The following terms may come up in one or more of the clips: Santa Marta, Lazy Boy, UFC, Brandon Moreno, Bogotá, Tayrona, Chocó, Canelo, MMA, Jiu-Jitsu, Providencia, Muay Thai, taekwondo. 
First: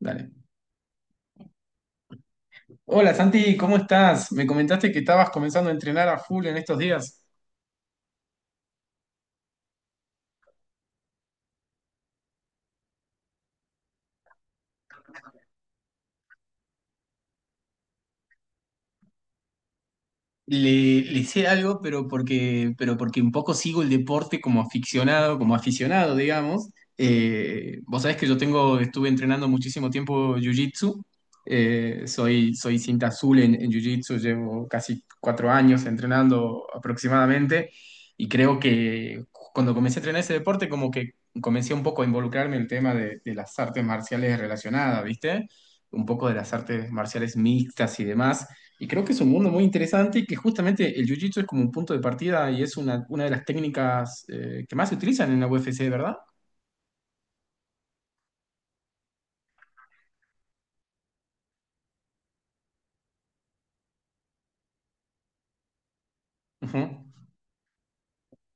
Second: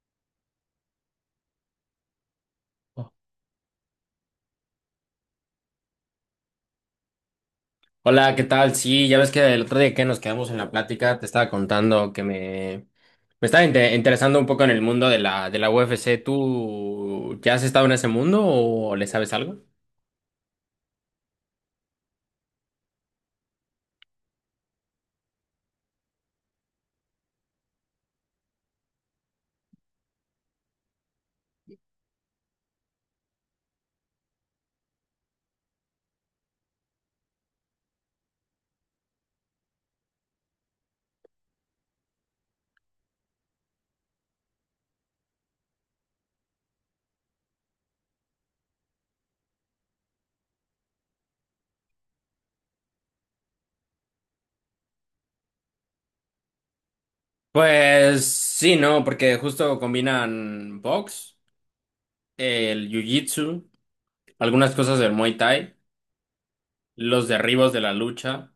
Dale. Hola Santi, ¿cómo estás? Me comentaste que estabas comenzando a entrenar a full en estos días. Hola, ¿qué tal? Sí, ya ves que el otro día que nos quedamos en la plática te estaba contando que me estaba interesando un poco en el mundo de la UFC. ¿Tú ya has estado en ese mundo o le sabes algo? Le sé algo, pero porque un poco sigo el deporte como aficionado, digamos. Vos sabés que yo tengo, estuve entrenando muchísimo tiempo Jiu-Jitsu. Soy cinta azul en Jiu-Jitsu, llevo casi cuatro años entrenando aproximadamente. Y creo que cuando comencé a entrenar ese deporte, como que comencé un poco a involucrarme en el tema de las artes marciales relacionadas, ¿viste? Un poco de las artes marciales mixtas y demás, y creo que es un mundo muy interesante y que justamente el jiu-jitsu es como un punto de partida y es una de las técnicas que más se utilizan en la UFC, ¿verdad? Pues sí, no, porque justo combinan box, el jiu-jitsu, algunas cosas del Muay Thai, Ujú. los derribos de la lucha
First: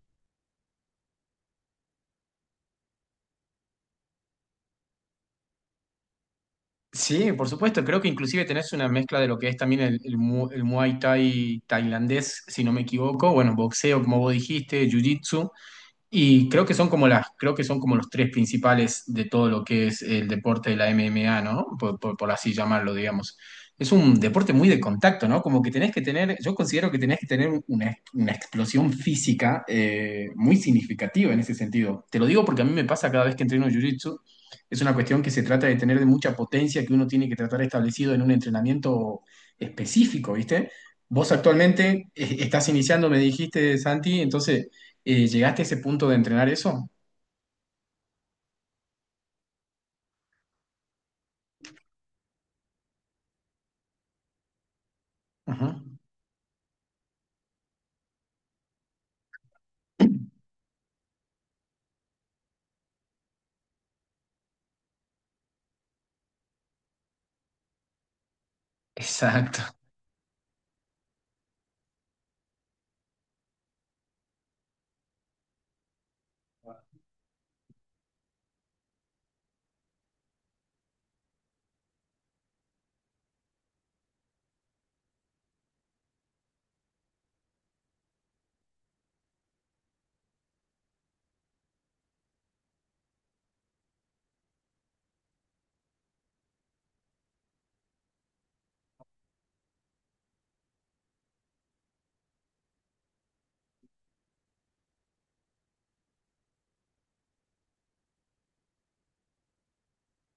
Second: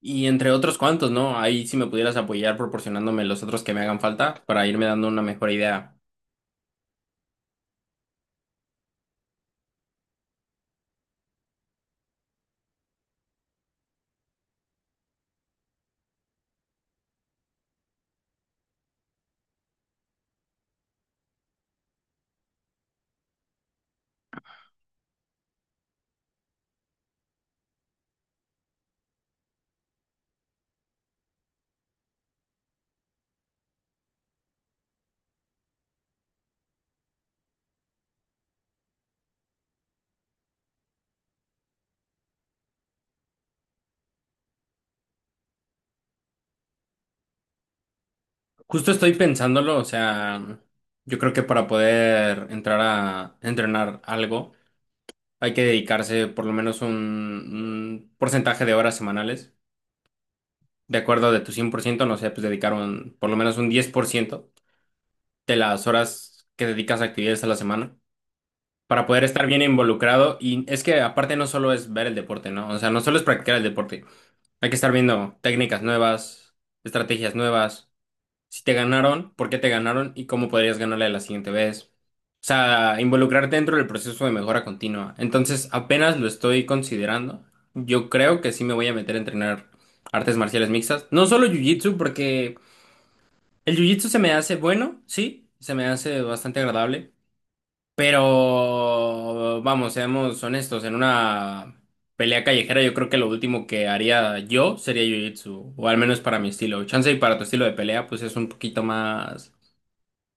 y entre otros cuantos, ¿no? Ahí si me pudieras apoyar proporcionándome los otros que me hagan falta para irme dando una mejor idea. Sí, por supuesto. Creo que inclusive tenés una mezcla de lo que es también el Muay Thai tailandés, si no me equivoco. Bueno, boxeo, como vos dijiste, jiu-jitsu. Y creo que son como las, creo que son como los tres principales de todo lo que es el deporte de la MMA, ¿no? Por así llamarlo, digamos. Es un deporte muy de contacto, ¿no? Como que tenés que tener, yo considero que tenés que tener una explosión física muy significativa en ese sentido. Te lo digo porque a mí me pasa cada vez que entreno Jiu-Jitsu, es una cuestión que se trata de tener de mucha potencia que uno tiene que tratar establecido en un entrenamiento específico, ¿viste? Vos actualmente estás iniciando, me dijiste, Santi, entonces ¿llegaste a ese punto de entrenar eso? Justo estoy pensándolo, o sea, yo creo que para poder entrar a entrenar algo hay que Ujú. dedicarse por lo menos un porcentaje de horas semanales. De acuerdo de tu 100% no sé, pues dedicar por lo menos un 10% de las horas que dedicas a actividades a la semana para poder estar bien Exacto. involucrado. Y es que aparte no solo es ver el deporte, ¿no? O sea, no solo es practicar el deporte. Hay que estar viendo técnicas nuevas, estrategias nuevas. Si te ganaron, por qué te ganaron y cómo podrías ganarle la siguiente vez. O sea, involucrarte dentro del proceso de mejora continua. Entonces, apenas lo estoy considerando. Yo creo que sí me voy a meter a entrenar artes marciales mixtas. No solo jiu-jitsu, porque el jiu-jitsu se me hace bueno, sí, se me hace bastante agradable. Pero, vamos, seamos honestos, en una pelea callejera yo creo que lo último que haría yo sería jiu-jitsu, o al menos para mi estilo. Chance y para tu estilo de pelea, pues es un poquito más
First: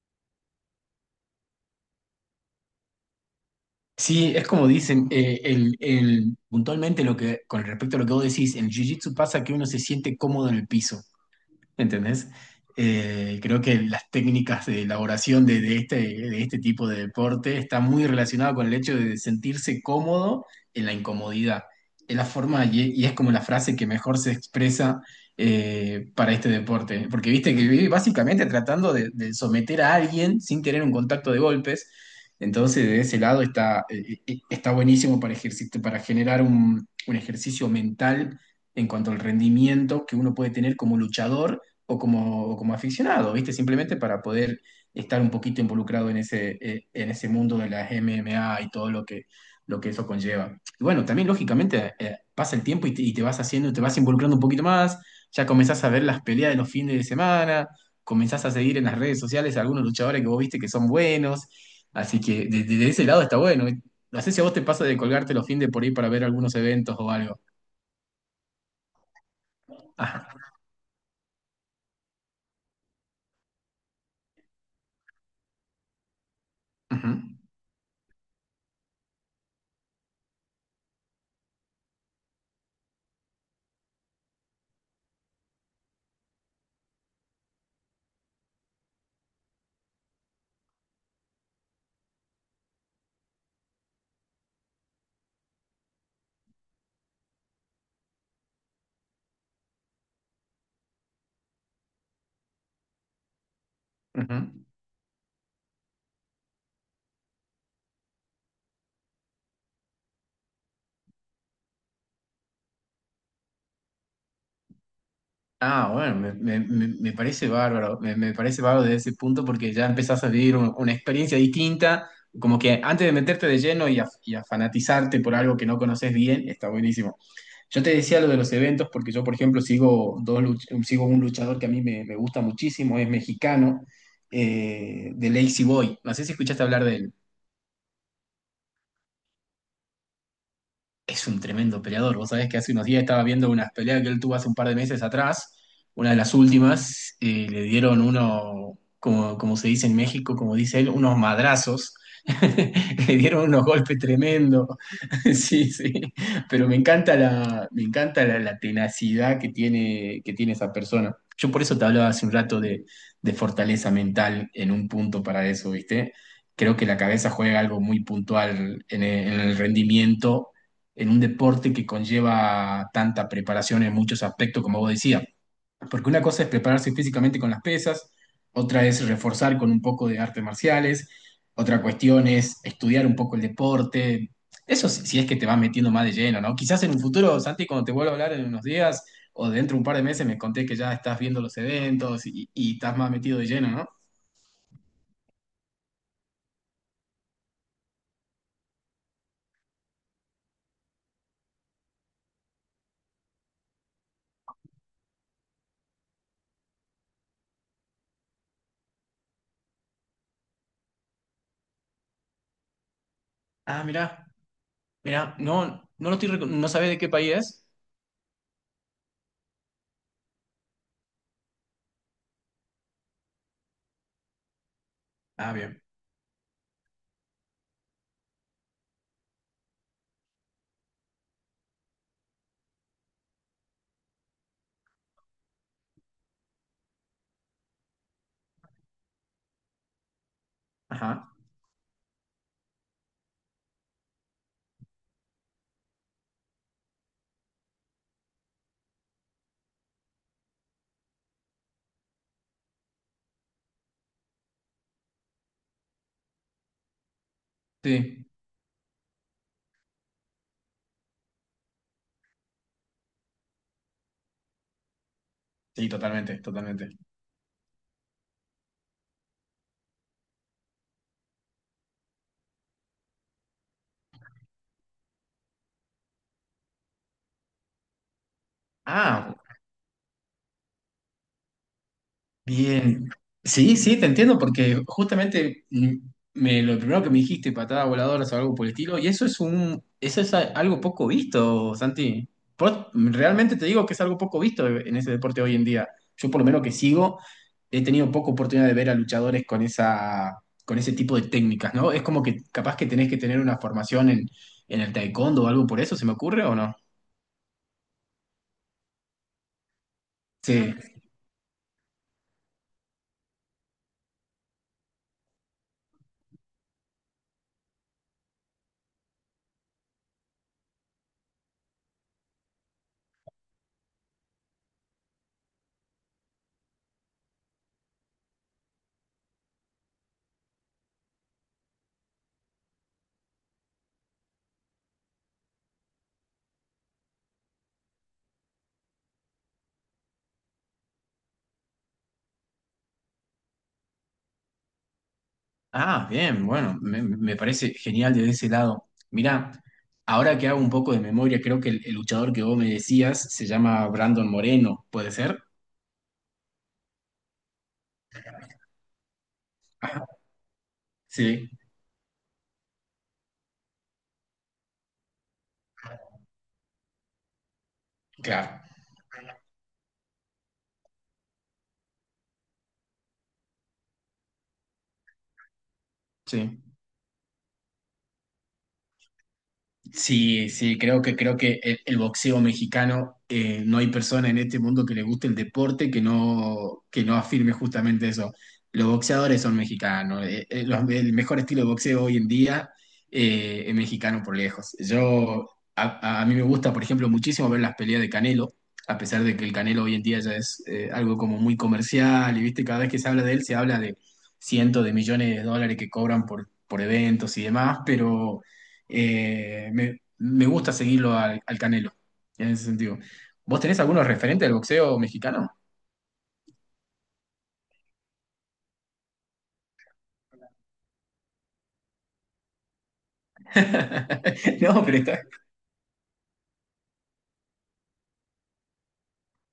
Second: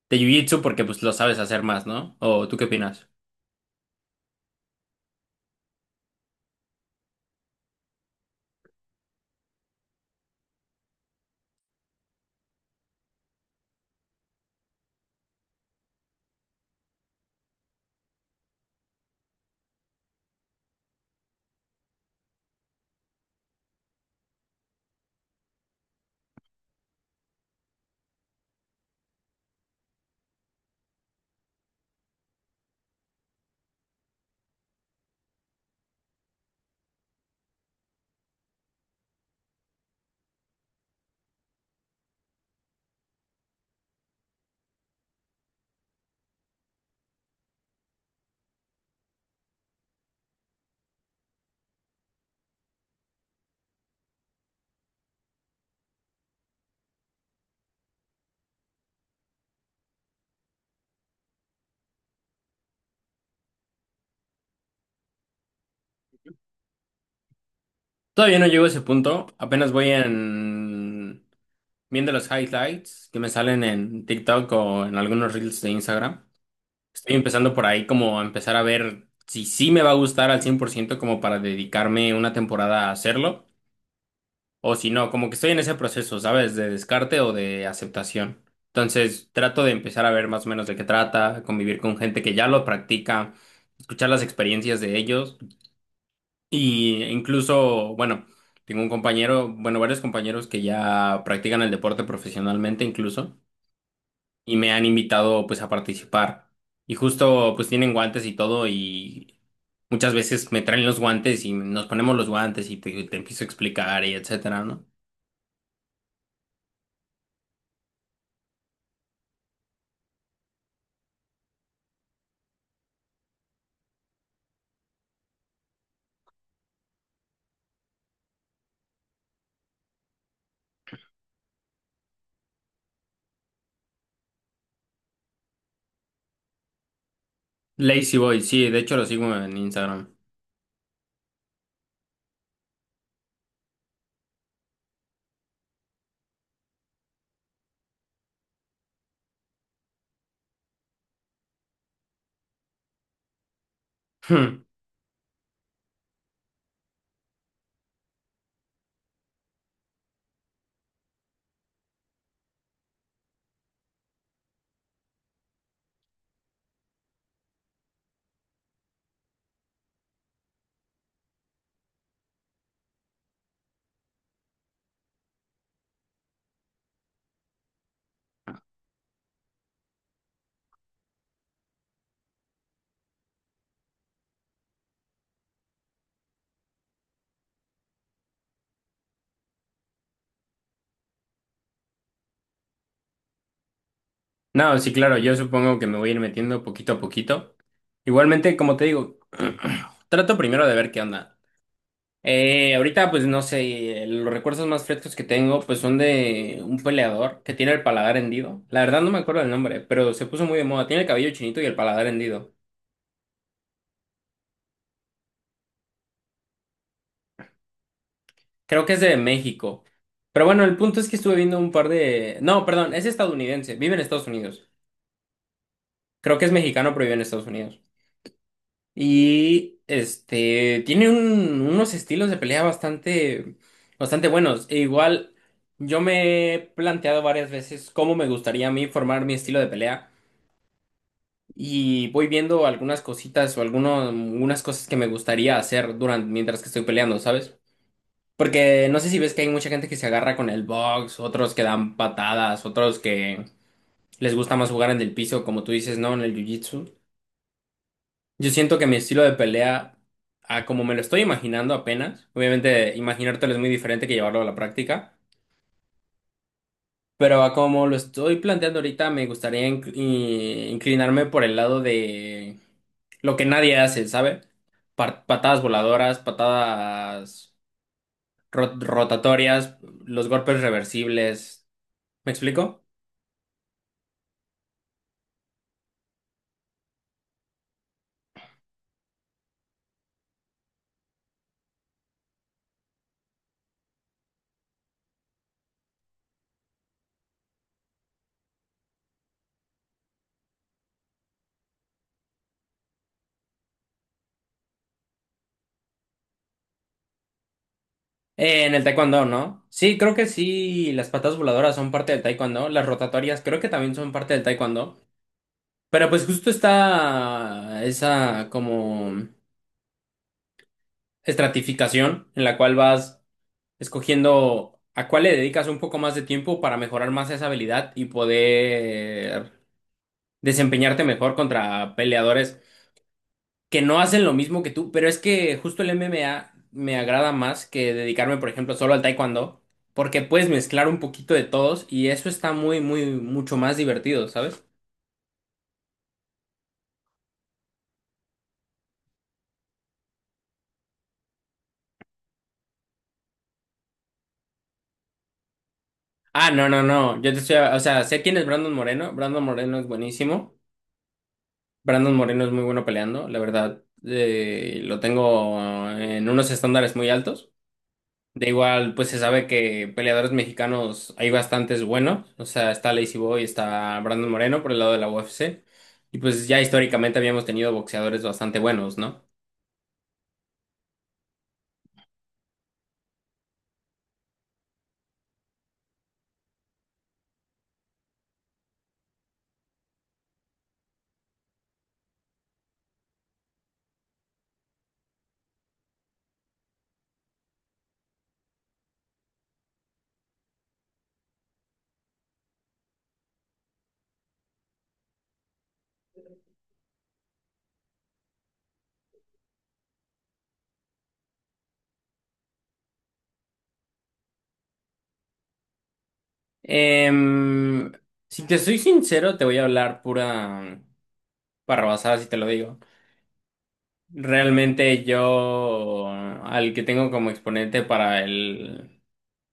de jiu-jitsu porque pues lo sabes hacer más, ¿no? ¿O tú qué opinas? Sí, es como dicen, puntualmente lo que, con respecto a lo que vos decís, en el Jiu-Jitsu pasa que uno se siente cómodo en el piso. ¿Entendés? Creo que las técnicas de elaboración de este, de este tipo de deporte está muy relacionado con el hecho de sentirse cómodo en la incomodidad. Es la forma y es como la frase que mejor se expresa para este deporte. Porque viste que vive básicamente tratando de someter a alguien sin tener un contacto de golpes. Entonces, de ese lado está buenísimo para, para generar un ejercicio mental en cuanto al rendimiento que uno puede tener como luchador o como aficionado, ¿viste? Simplemente para poder estar un poquito involucrado en ese, en ese mundo de las MMA y todo lo que eso conlleva. Y bueno, también lógicamente pasa el tiempo y te vas haciendo, te vas involucrando un poquito más, ya comenzás a ver las peleas de los fines de semana, comenzás a seguir en las redes sociales a algunos luchadores que vos viste que son buenos, así que desde de ese lado está bueno. No sé si a vos te pasa de colgarte los fines de por ahí para ver algunos eventos o algo. Todavía no llego a ese punto, apenas voy Ajá. en viendo los highlights que me salen en TikTok o en algunos reels de Instagram. Ujú, Estoy empezando por ahí como a empezar a ver si sí me va a gustar al 100% como para dedicarme una temporada a hacerlo o si no, como que estoy en ese proceso, ¿sabes? De descarte o de aceptación. Entonces trato de empezar a ver más o menos de qué trata, convivir con gente que ya lo practica, escuchar las experiencias de ellos. Y incluso, bueno, tengo un compañero, bueno, varios compañeros que ya practican el deporte profesionalmente incluso, ujú. y me han invitado pues a participar. Y justo pues tienen guantes y todo, y muchas veces me traen los guantes y nos ponemos los guantes y te empiezo a explicar y etcétera, ¿no? Ah, bueno, me parece bárbaro, me parece bárbaro desde ese punto porque ya empezás a vivir una experiencia distinta, como que antes de meterte de lleno y a fanatizarte por algo que no conoces bien, está buenísimo. Yo te decía lo de los eventos porque yo, por ejemplo, sigo, sigo un luchador que a mí me, me gusta muchísimo, es mexicano, de Lazy Boy, no sé si escuchaste hablar de él. Lazy Boy, sí, de hecho lo sigo en Instagram. Es un tremendo peleador. Vos sabés que hace unos días estaba viendo unas peleas que él tuvo hace un par de meses atrás, una de las últimas, le dieron uno, como, como se dice en México, como dice él, unos madrazos. Le dieron unos golpes Hmm. tremendos. Sí, sí. Pero me encanta la, me encanta la tenacidad que tiene esa persona. Yo por eso te hablaba hace un rato de fortaleza mental en un punto para eso, ¿viste? Creo que la cabeza juega algo muy puntual en el rendimiento en un deporte que conlleva tanta preparación en muchos aspectos, como vos decías. Porque una cosa es prepararse físicamente con las pesas, otra es reforzar con un poco de artes marciales, otra cuestión es estudiar un poco el deporte. Eso si es que te vas metiendo más de lleno, ¿no? Quizás en un futuro, Santi, cuando te vuelva a hablar en unos días o dentro de un par de meses, me conté que ya estás viendo los eventos y estás más metido de lleno, ¿no? No, sí, claro, yo supongo que me voy a ir metiendo poquito a poquito. Igualmente, como te digo, trato primero de ver qué onda. Ahorita, pues no sé, los recuerdos más frescos que tengo, pues son de un peleador que tiene el paladar hendido. La verdad no me acuerdo del nombre, pero se puso muy de moda. Tiene el cabello chinito y el paladar hendido. Ah, mirá, no, no lo estoy, no sabés de qué país es. Creo que es de México. Pero bueno, el punto es que estuve viendo un par de... No, perdón, es estadounidense, vive en Estados Unidos. Ah, bien. Creo que es mexicano, pero vive en Estados Unidos. Y este, tiene unos estilos de pelea bastante, bastante buenos. E igual, yo me he planteado varias veces cómo me gustaría a mí formar mi estilo de pelea. Ajá. Y voy viendo algunas cositas o algunos, algunas cosas que me gustaría hacer durante, mientras que estoy peleando, ¿sabes? Porque no sé si ves que hay mucha gente que se agarra con el box, otros que dan patadas, otros que les gusta más jugar en el piso, como tú dices, ¿no? En el jiu-jitsu. Sí, Yo siento que mi estilo de pelea, a como me lo estoy imaginando apenas, obviamente imaginártelo es muy diferente que llevarlo a la práctica. sí, totalmente, totalmente. Pero a como lo estoy planteando ahorita, me gustaría inclinarme por el lado de lo que nadie hace, ¿sabe? Patadas voladoras, patadas Ah, rotatorias, los golpes reversibles. ¿Me explico? bien. Sí, sí, te entiendo, porque justamente me, lo primero que me dijiste, patadas voladoras o algo por el estilo, y eso es un, eso es algo poco visto, Santi. Realmente te digo que es algo poco visto en ese deporte hoy en día. Yo por lo menos que sigo, he tenido poca oportunidad de ver a luchadores con esa, con ese tipo de técnicas, ¿no? Es como que capaz que tenés que tener una formación en el taekwondo o algo por eso, ¿se me ocurre o no? En el taekwondo, ¿no? Sí, creo que Sí. sí, las patadas voladoras son parte del taekwondo, las rotatorias creo que también son parte del taekwondo. Pero pues justo está esa como estratificación en la cual vas escogiendo a cuál le dedicas un poco más de tiempo para mejorar más esa habilidad y poder desempeñarte mejor contra peleadores que no hacen lo mismo que tú. Pero es que justo el MMA me agrada más que dedicarme, por ejemplo, solo al taekwondo, porque puedes mezclar un poquito de todos y eso está muy, muy, mucho más divertido, ¿sabes? Ah, bien, bueno, me parece genial desde ese lado. Mirá, ahora que hago un poco de memoria, creo que el luchador que vos me decías se llama Brandon Moreno, ¿puede ser? Ah, no, no, no. Yo te estoy, o sea, sé quién es Brandon Moreno. Brandon Moreno es Ajá. buenísimo. Sí, Brandon Moreno es muy bueno peleando, la verdad. Lo tengo en unos estándares muy altos. De claro, igual, pues se sabe que peleadores mexicanos hay bastantes buenos. O sea, está Lazy Boy, está Brandon Moreno por el lado de la UFC. Y pues sí. ya históricamente habíamos tenido boxeadores bastante buenos, ¿no? Sí, sí, creo que el boxeo mexicano, no hay persona en este mundo que le guste el deporte que no afirme justamente eso. Los boxeadores son mexicanos. El mejor estilo de boxeo hoy en día es mexicano por lejos. Yo a mí me gusta, por ejemplo, muchísimo ver las peleas de Canelo, a pesar de que el Canelo hoy en día ya es algo como muy comercial, y viste, cada vez que se habla de él, se habla de cientos de millones de dólares que cobran por eventos y demás, pero me gusta seguirlo al Canelo, en ese sentido. ¿Vos tenés algunos referentes del boxeo mexicano? Em, si te soy sincero, te voy a hablar pura barrabasada si te lo digo. No, pero Realmente está. yo al que tengo como exponente para el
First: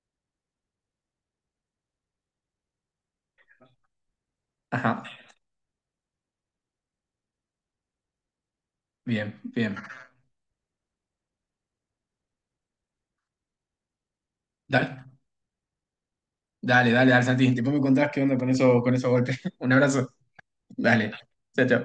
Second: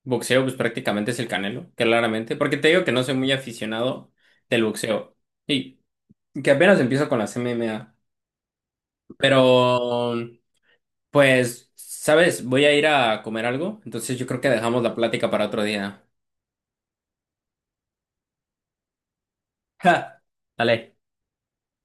boxeo, pues prácticamente es el Canelo, claramente. Porque te digo que no soy muy aficionado del Ajá, boxeo. Y que apenas empiezo con las MMA. bien, bien. Pero, pues, ¿sabes? Voy a ir a comer algo, entonces yo creo que dejamos la Dale, plática para otro día. dale, dale, dale, Santi. Después me contás qué onda con eso, con esos golpes. Un abrazo. ¡Ja! Dale. Dale. Chao, chao.